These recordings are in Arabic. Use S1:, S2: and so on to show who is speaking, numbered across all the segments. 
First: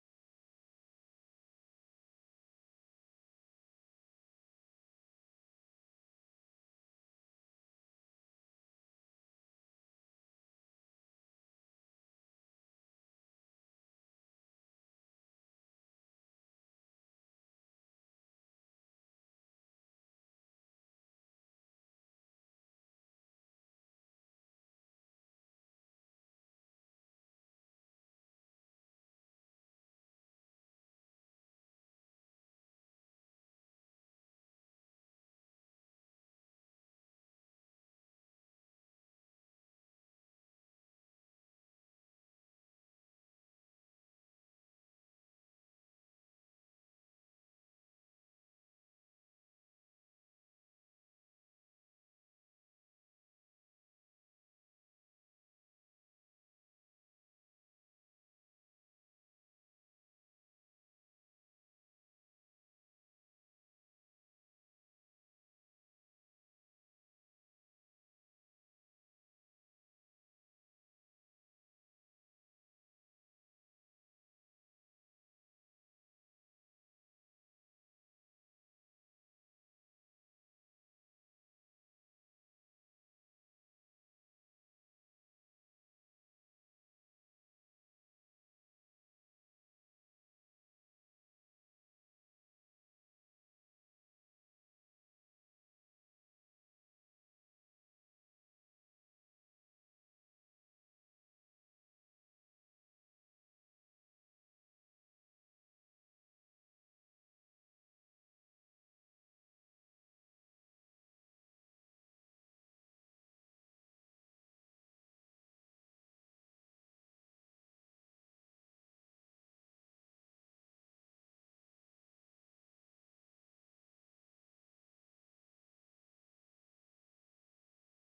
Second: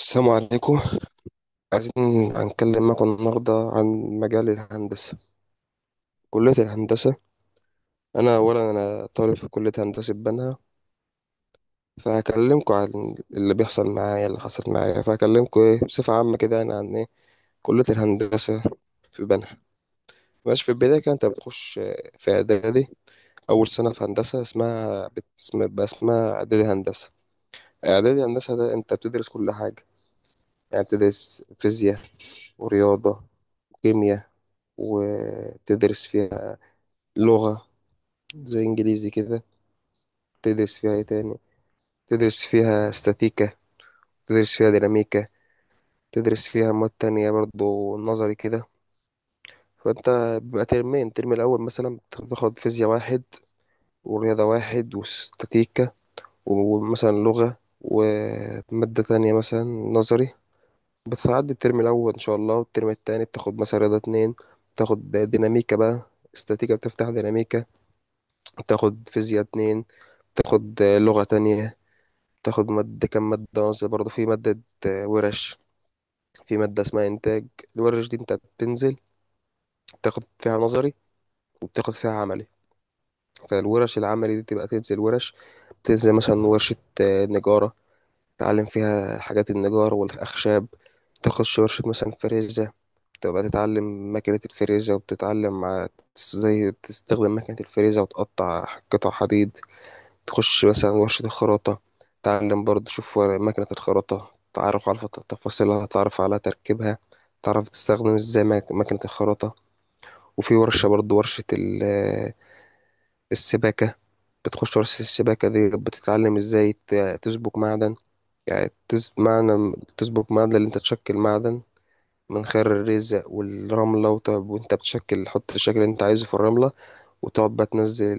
S1: السلام عليكم. عايزين هنتكلم معاكم النهاردة عن مجال الهندسة، كلية الهندسة. أولا أنا طالب في كلية هندسة بنها، فهكلمكم عن اللي بيحصل معايا اللي حصل معايا، فهكلمكم بصفة عامة كده يعني عن كلية الهندسة في بنها. ماشي، في البداية كده أنت بتخش في إعدادي. أول سنة في هندسة اسمها بقى اسمها إعدادي هندسة. إعدادي هندسة ده أنت بتدرس كل حاجة، يعني بتدرس فيزياء ورياضة وكيمياء، وتدرس فيها لغة زي إنجليزي كده. تدرس فيها إيه تاني؟ تدرس فيها استاتيكا، تدرس فيها ديناميكا، تدرس فيها مواد تانية برضو نظري كده. فأنت بيبقى ترمين. الترم الأول مثلا بتاخد فيزياء واحد ورياضة واحد واستاتيكا ومثلا لغة ومادة تانية مثلا نظري. بتعدي الترم الأول إن شاء الله، والترم التاني بتاخد مثلا رياضة اتنين، بتاخد ديناميكا بقى، استاتيكا بتفتح ديناميكا، بتاخد فيزياء اتنين، بتاخد لغة تانية، تاخد مادة كام مادة نظري برضه. في مادة ورش، في مادة اسمها إنتاج. الورش دي أنت بتنزل تاخد فيها نظري وبتاخد فيها عملي. فالورش العملي دي تبقى تنزل ورش. تنزل مثلا ورشة نجارة، تتعلم فيها حاجات النجار والأخشاب. تاخد ورشة مثلا فريزة، تبقى تتعلم ماكينة الفريزة، وبتتعلم ازاي تستخدم ماكينة الفريزة وتقطع قطع حديد. تخش مثلا ورشة الخراطة، تعلم برضه تشوف مكنة الخراطة، تعرف على تفاصيلها، تعرف على تركيبها، تعرف تستخدم ازاي مكنة الخراطة. وفي ورشة برضه، ورشة السباكة. بتخش ورشة السباكة دي بتتعلم ازاي تسبك معدن. يعني معنى تسبك معدن اللي انت تشكل معدن من خير الرزق والرملة، وت- وانت بتشكل تحط الشكل اللي انت عايزه في الرملة، وتقعد بقى تنزل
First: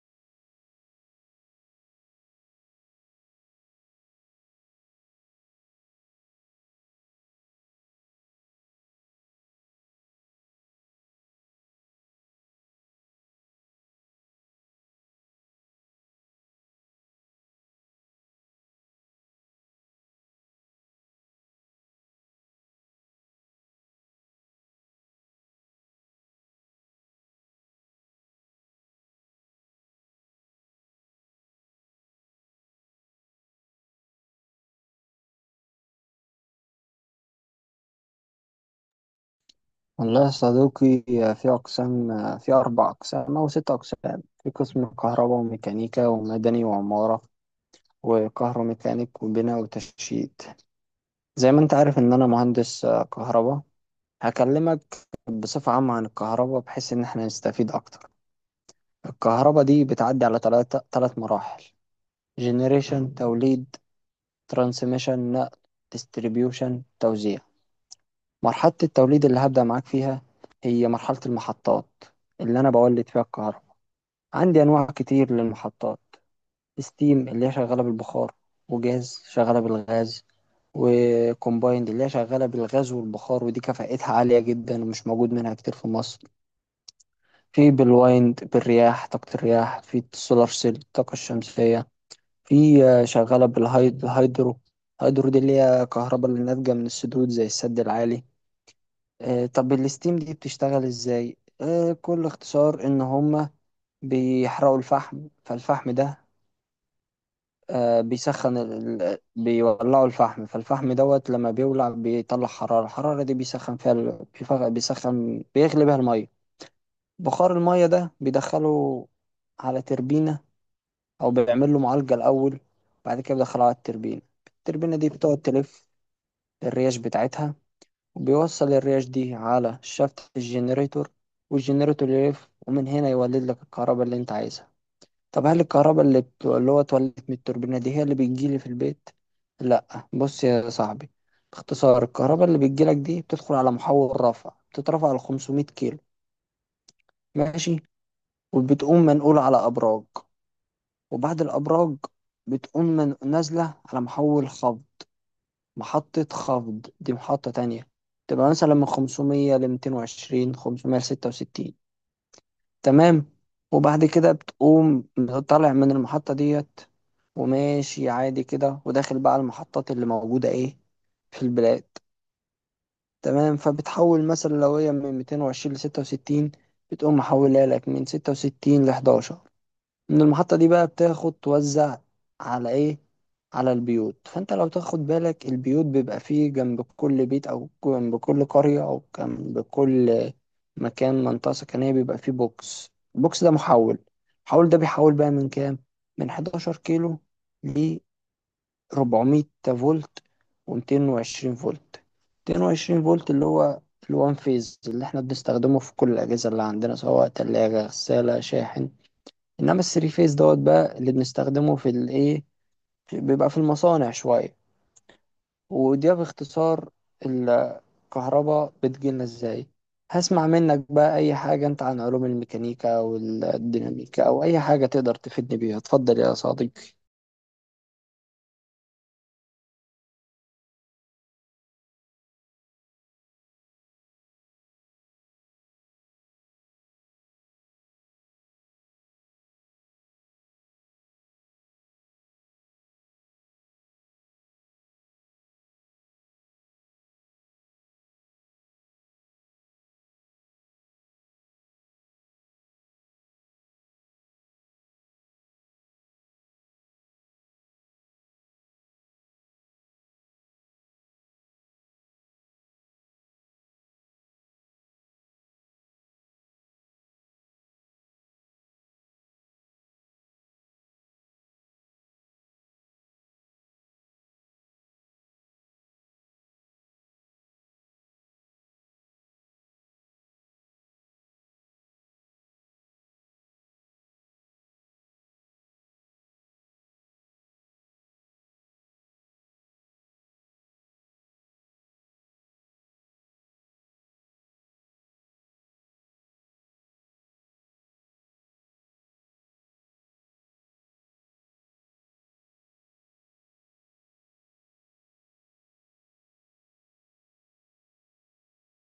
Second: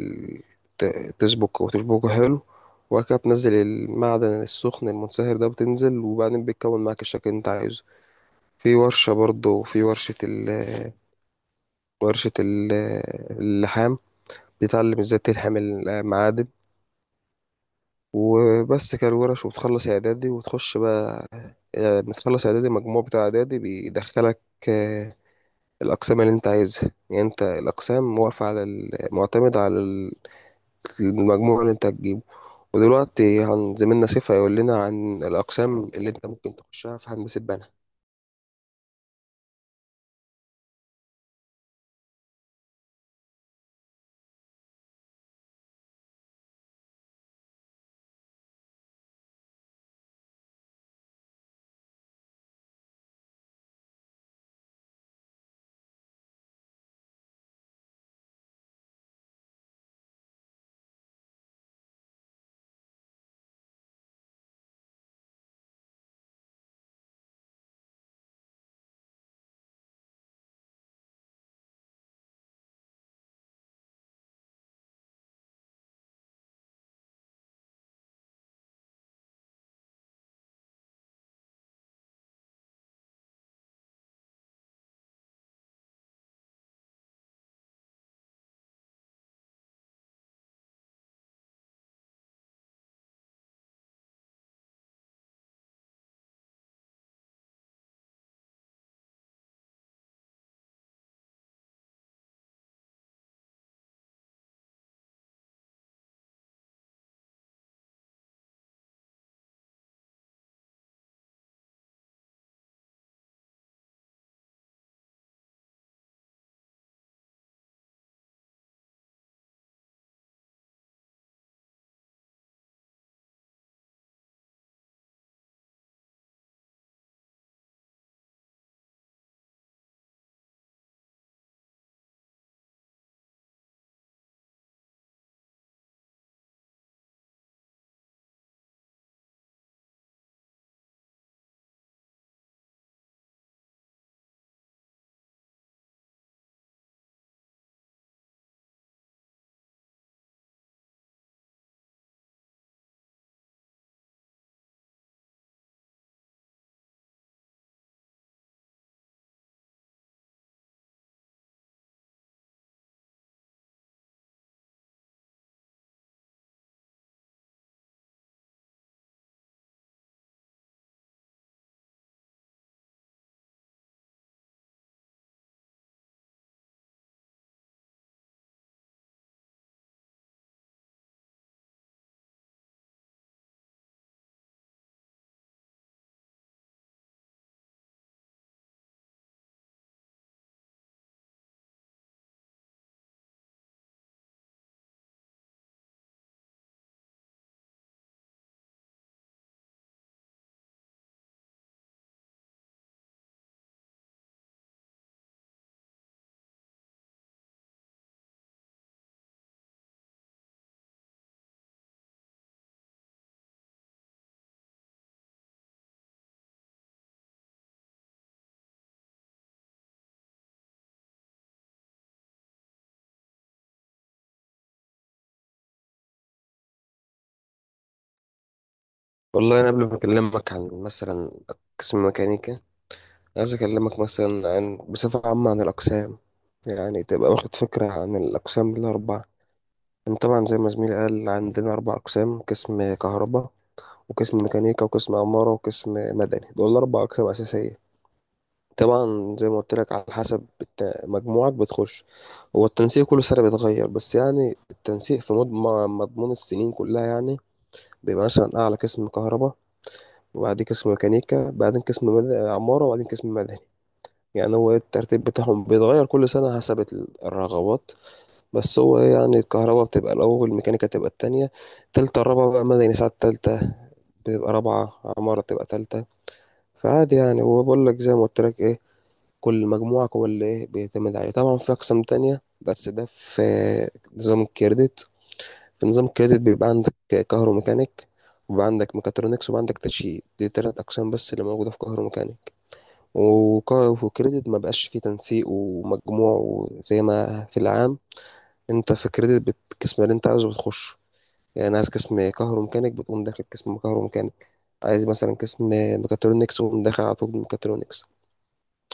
S1: تسبك وتشبكه حلو. وبعد كده بتنزل المعدن السخن المنصهر ده، بتنزل وبعدين بيتكون معاك الشكل اللي انت عايزه. في ورشة برضه، في ورشة ال ورشة ال- اللحام، بتتعلم ازاي تلحم المعادن. وبس كده الورش. وبتخلص اعدادي وتخش بقى، يعني بتخلص اعدادي المجموع بتاع اعدادي بيدخلك آه، الاقسام اللي انت عايزها. يعني انت الاقسام واقفة على معتمد على المجموع اللي انت هتجيبه. ودلوقتي هن زميلنا سيف هيقول لنا عن الأقسام اللي انت ممكن تخشها في هندسة بنا.
S2: والله يا صديقي، في أقسام. في أربع أقسام أو ست أقسام. في قسم كهرباء وميكانيكا ومدني وعمارة وكهروميكانيك وبناء وتشييد. زي ما أنت عارف إن أنا مهندس كهرباء. هكلمك بصفة عامة عن الكهرباء بحيث إن إحنا نستفيد أكتر. الكهرباء دي بتعدي على تلاتة تلات مراحل: جنريشن توليد، ترانسميشن نقل، ديستريبيوشن توزيع. مرحلة التوليد اللي هبدأ معاك فيها هي مرحلة المحطات اللي أنا بولد فيها الكهرباء. عندي أنواع كتير للمحطات: ستيم اللي هي شغالة بالبخار، وجاز شغالة بالغاز، وكومبايند اللي هي شغالة بالغاز والبخار ودي كفاءتها عالية جدا ومش موجود منها كتير في مصر. في بالوايند بالرياح طاقة الرياح، في السولار سيل الطاقة الشمسية، في شغالة بالهيدرو. الهيدرو دي اللي هي كهرباء اللي ناتجة من السدود زي السد العالي. طب الستيم دي بتشتغل ازاي؟ كل اختصار ان هما بيحرقوا الفحم. فالفحم ده بيسخن بيولعوا الفحم، فالفحم دوت لما بيولع بيطلع حرارة، الحرارة دي بيسخن فيها بيسخن بيغلي بيها المية. بخار المية ده بيدخله على تربينة، أو بيعمل له معالجة الأول بعد كده بيدخله على التربينة. التربينة دي بتقعد تلف الرياش بتاعتها، وبيوصل الرياش دي على شافت الجنريتور، والجنريتور يلف، ومن هنا يولد لك الكهرباء اللي انت عايزها. طب هل الكهرباء اللي اللي هو اتولدت من التوربينة دي هي اللي بتجيلي في البيت؟ لا، بص يا صاحبي، باختصار الكهرباء اللي بتجيلك دي بتدخل على محول رفع، بتترفع ل 500 كيلو. ماشي. وبتقوم منقولة على أبراج، وبعد الأبراج بتقوم من نازلة على محول خفض. محطة خفض دي محطة تانية، تبقى مثلا من 500 ل 220 566. تمام. وبعد كده بتقوم طالع من المحطة ديت، وماشي عادي كده، وداخل بقى على المحطات اللي موجودة ايه في البلاد. تمام. فبتحول مثلا لو هي من 220 ل 66، بتقوم محولها لك من 66 ل 11. من المحطة دي بقى بتاخد توزع على ايه؟ على البيوت. فانت لو تاخد بالك البيوت بيبقى فيه جنب كل بيت او جنب كل قرية او جنب كل مكان منطقة سكنية بيبقى فيه بوكس. البوكس ده محول. المحول ده بيحول بقى من كام؟ من 11 كيلو ل 400 فولت و220 فولت. 220 فولت اللي هو الوان فيز اللي احنا بنستخدمه في كل الأجهزة اللي عندنا سواء تلاجة، غسالة، شاحن. انما الثري فيز دوت بقى اللي بنستخدمه في الايه، بيبقى في المصانع شويه. وده باختصار الكهرباء بتجيلنا ازاي. هسمع منك بقى اي حاجه انت عن علوم الميكانيكا والديناميكا او اي حاجه تقدر تفيدني بيها. اتفضل يا صديقي.
S1: والله أنا قبل ما أكلمك عن مثلا قسم ميكانيكا، عايز أكلمك مثلا عن بصفة عامة عن الأقسام، يعني تبقى واخد فكرة عن الأقسام الأربعة. يعني طبعا زي ما زميلي قال، عندنا أربع أقسام: قسم كهرباء وقسم ميكانيكا وقسم عمارة وقسم مدني. دول أربع أقسام أساسية. طبعا زي ما قلت لك، على حسب مجموعك بتخش. هو التنسيق كل سنة بيتغير، بس يعني التنسيق في مضمون السنين كلها يعني. بيبقى مثلا أعلى قسم كهرباء، وبعدين قسم ميكانيكا، بعدين قسم عمارة، وبعدين قسم مدني. يعني هو الترتيب بتاعهم بيتغير كل سنة حسب الرغبات. بس هو يعني الكهرباء بتبقى الأول، الميكانيكا تبقى التانية، تالتة الرابعة بقى مدني، ساعات تالتة بتبقى رابعة، عمارة بتبقى تالتة. فعادي يعني. هو بقول لك زي ما قلت لك إيه، كل مجموعة هو اللي إيه بيعتمد عليه. طبعا في أقسام تانية، بس ده في نظام الكريدت. في نظام الكريدت بيبقى عندك كهروميكانيك، وبيبقى عندك ميكاترونكس، وبيبقى عندك تشييد. دي تلات أقسام بس اللي موجودة في كهروميكانيك. وكا- وفي الكريدت ما بقاش فيه تنسيق ومجموع زي ما في العام. أنت في الكريدت القسم اللي أنت عايزه بتخش، يعني عايز قسم كهروميكانيك بتقوم داخل قسم كهروميكانيك. عايز مثلا قسم ميكاترونكس وقوم داخل على طول ميكاترونكس.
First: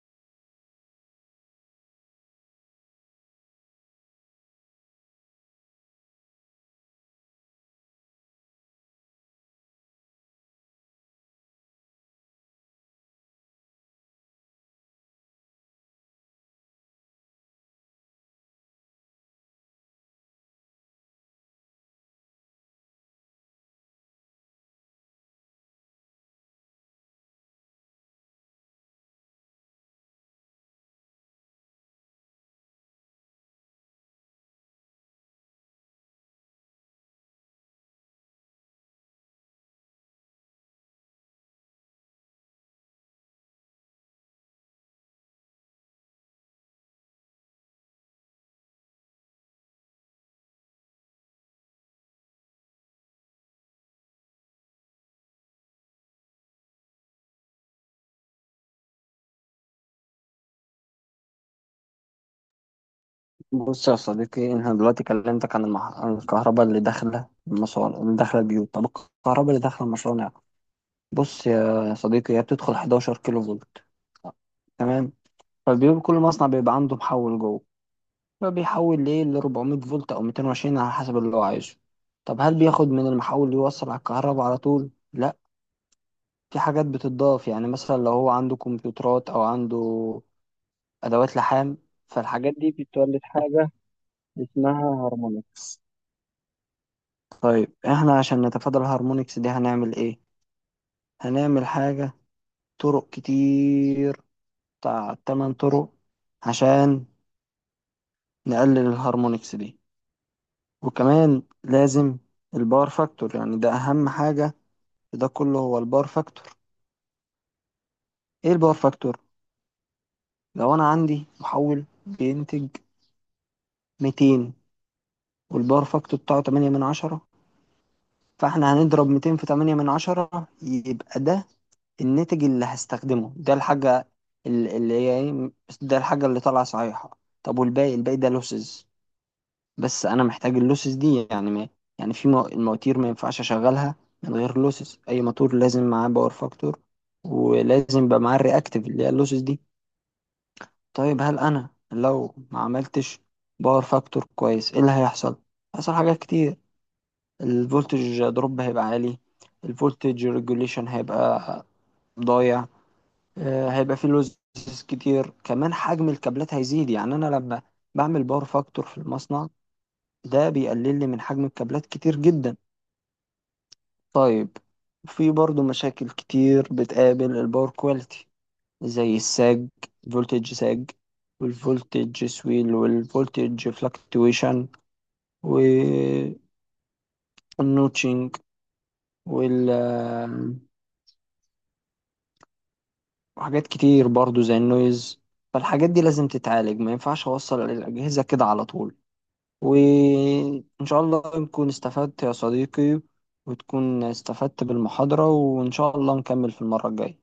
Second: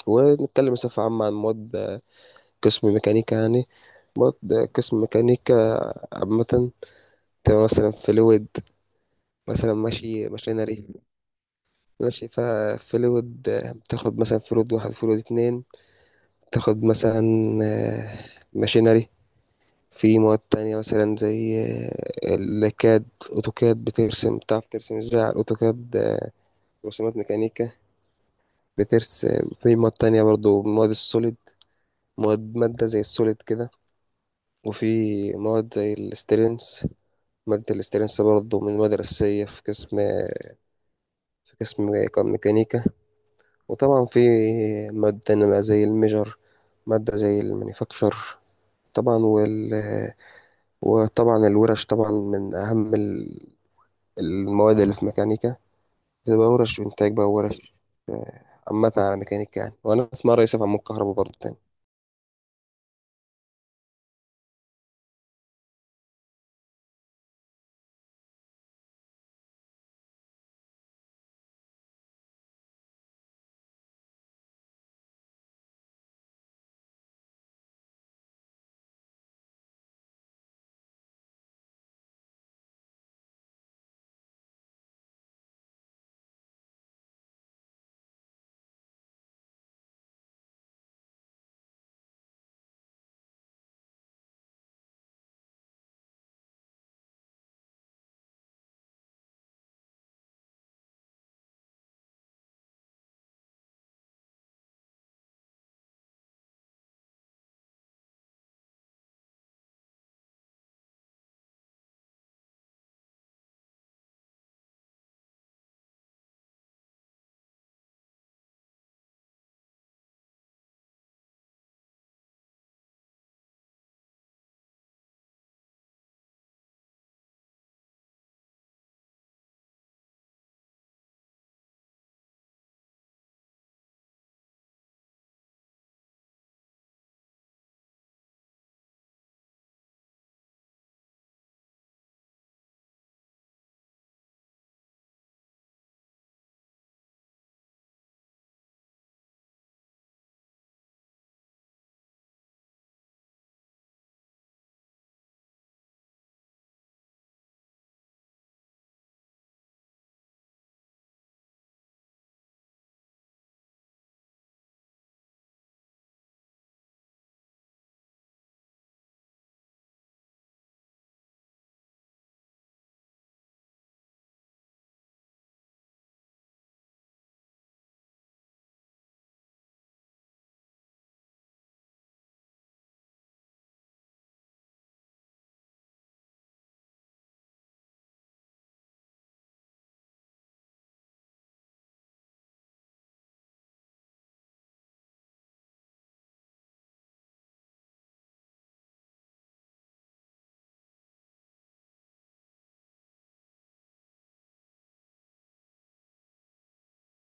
S1: ونتكلم بصفة عامة عن مواد قسم ميكانيكا يعني. برضه قسم ميكانيكا عامة، تبقى مثلا فلويد، مثلا ماشي ماشينري. ماشي فيها فلويد، بتاخد مثلا فلويد واحد فلويد اتنين، تاخد مثلا آه، ماشينري. في مواد تانية مثلا زي الكاد، أوتوكاد، بترسم بتعرف ترسم ازاي على الأوتوكاد رسومات ميكانيكا. بترسم في مواد تانية برضو، مواد السوليد، مواد مادة زي السوليد كده. وفي مواد زي الستيرنس، مادة الاسترنس برضه من المدرسية في قسم كان ميكانيكا. وطبعا في مادة نبقى زي الميجر، مادة زي المانيفاكتشر. طبعا وطبعا الورش طبعا من أهم المواد اللي في ميكانيكا. بتبقى ورش إنتاج بقى ورش آه، عامة على ميكانيكا يعني. وأنا اسمها رئيس عمود كهرباء برضه تاني.
S2: بص يا صديقي، انا دلوقتي كلمتك عن، عن الكهرباء اللي داخله المصانع اللي داخله البيوت. طب الكهرباء اللي داخله المصانع، بص يا صديقي، هي بتدخل 11 كيلو فولت. تمام. فالبيوت كل مصنع بيبقى عنده محول جوه، هو بيحول ليه ل 400 فولت او 220 على حسب اللي هو عايزه. طب هل بياخد من المحول يوصل على الكهرباء على طول؟ لا، في حاجات بتضاف. يعني مثلا لو هو عنده كمبيوترات او عنده ادوات لحام، فالحاجات دي بتولد حاجة اسمها هارمونكس. طيب احنا عشان نتفادى الهارمونكس دي هنعمل ايه؟ هنعمل حاجة، طرق كتير، بتاع 8 طرق عشان نقلل الهارمونكس دي. وكمان لازم الباور فاكتور، يعني ده اهم حاجة، ده كله هو الباور فاكتور. ايه الباور فاكتور؟ لو انا عندي محول بينتج 200، والباور فاكتور بتاعه 8 من 10، فاحنا هنضرب 200 في 8 من 10، يبقى ده الناتج اللي هستخدمه، ده الحاجة اللي هي ايه، ده الحاجة اللي طالعة صحيحة. طب والباقي، الباقي ده لوسز. بس انا محتاج اللوسز دي، يعني ما، يعني في المواتير ما ينفعش اشغلها من غير لوسز. اي موتور لازم معاه باور فاكتور، ولازم يبقى معاه الرياكتيف اللي هي اللوسز دي. طيب هل انا لو ما عملتش باور فاكتور كويس، ايه اللي هيحصل؟ هيحصل حاجات كتير. الفولتج دروب هيبقى عالي، الفولتج ريجوليشن هيبقى ضايع، هيبقى فيه لوزز كتير، كمان حجم الكابلات هيزيد. يعني انا لما بعمل باور فاكتور في المصنع، ده بيقلل لي من حجم الكابلات كتير جدا. طيب، في برضو مشاكل كتير بتقابل الباور كواليتي، زي الساج، فولتج ساج، والفولتج سويل، والفولتج فلكتويشن، والنوتشنج، وال، وحاجات كتير برضو زي النويز. فالحاجات دي لازم تتعالج، ما ينفعش اوصل الأجهزة كده على طول. وإن شاء الله نكون استفدت يا صديقي، وتكون استفدت بالمحاضرة، وإن شاء الله نكمل في المرة الجاية.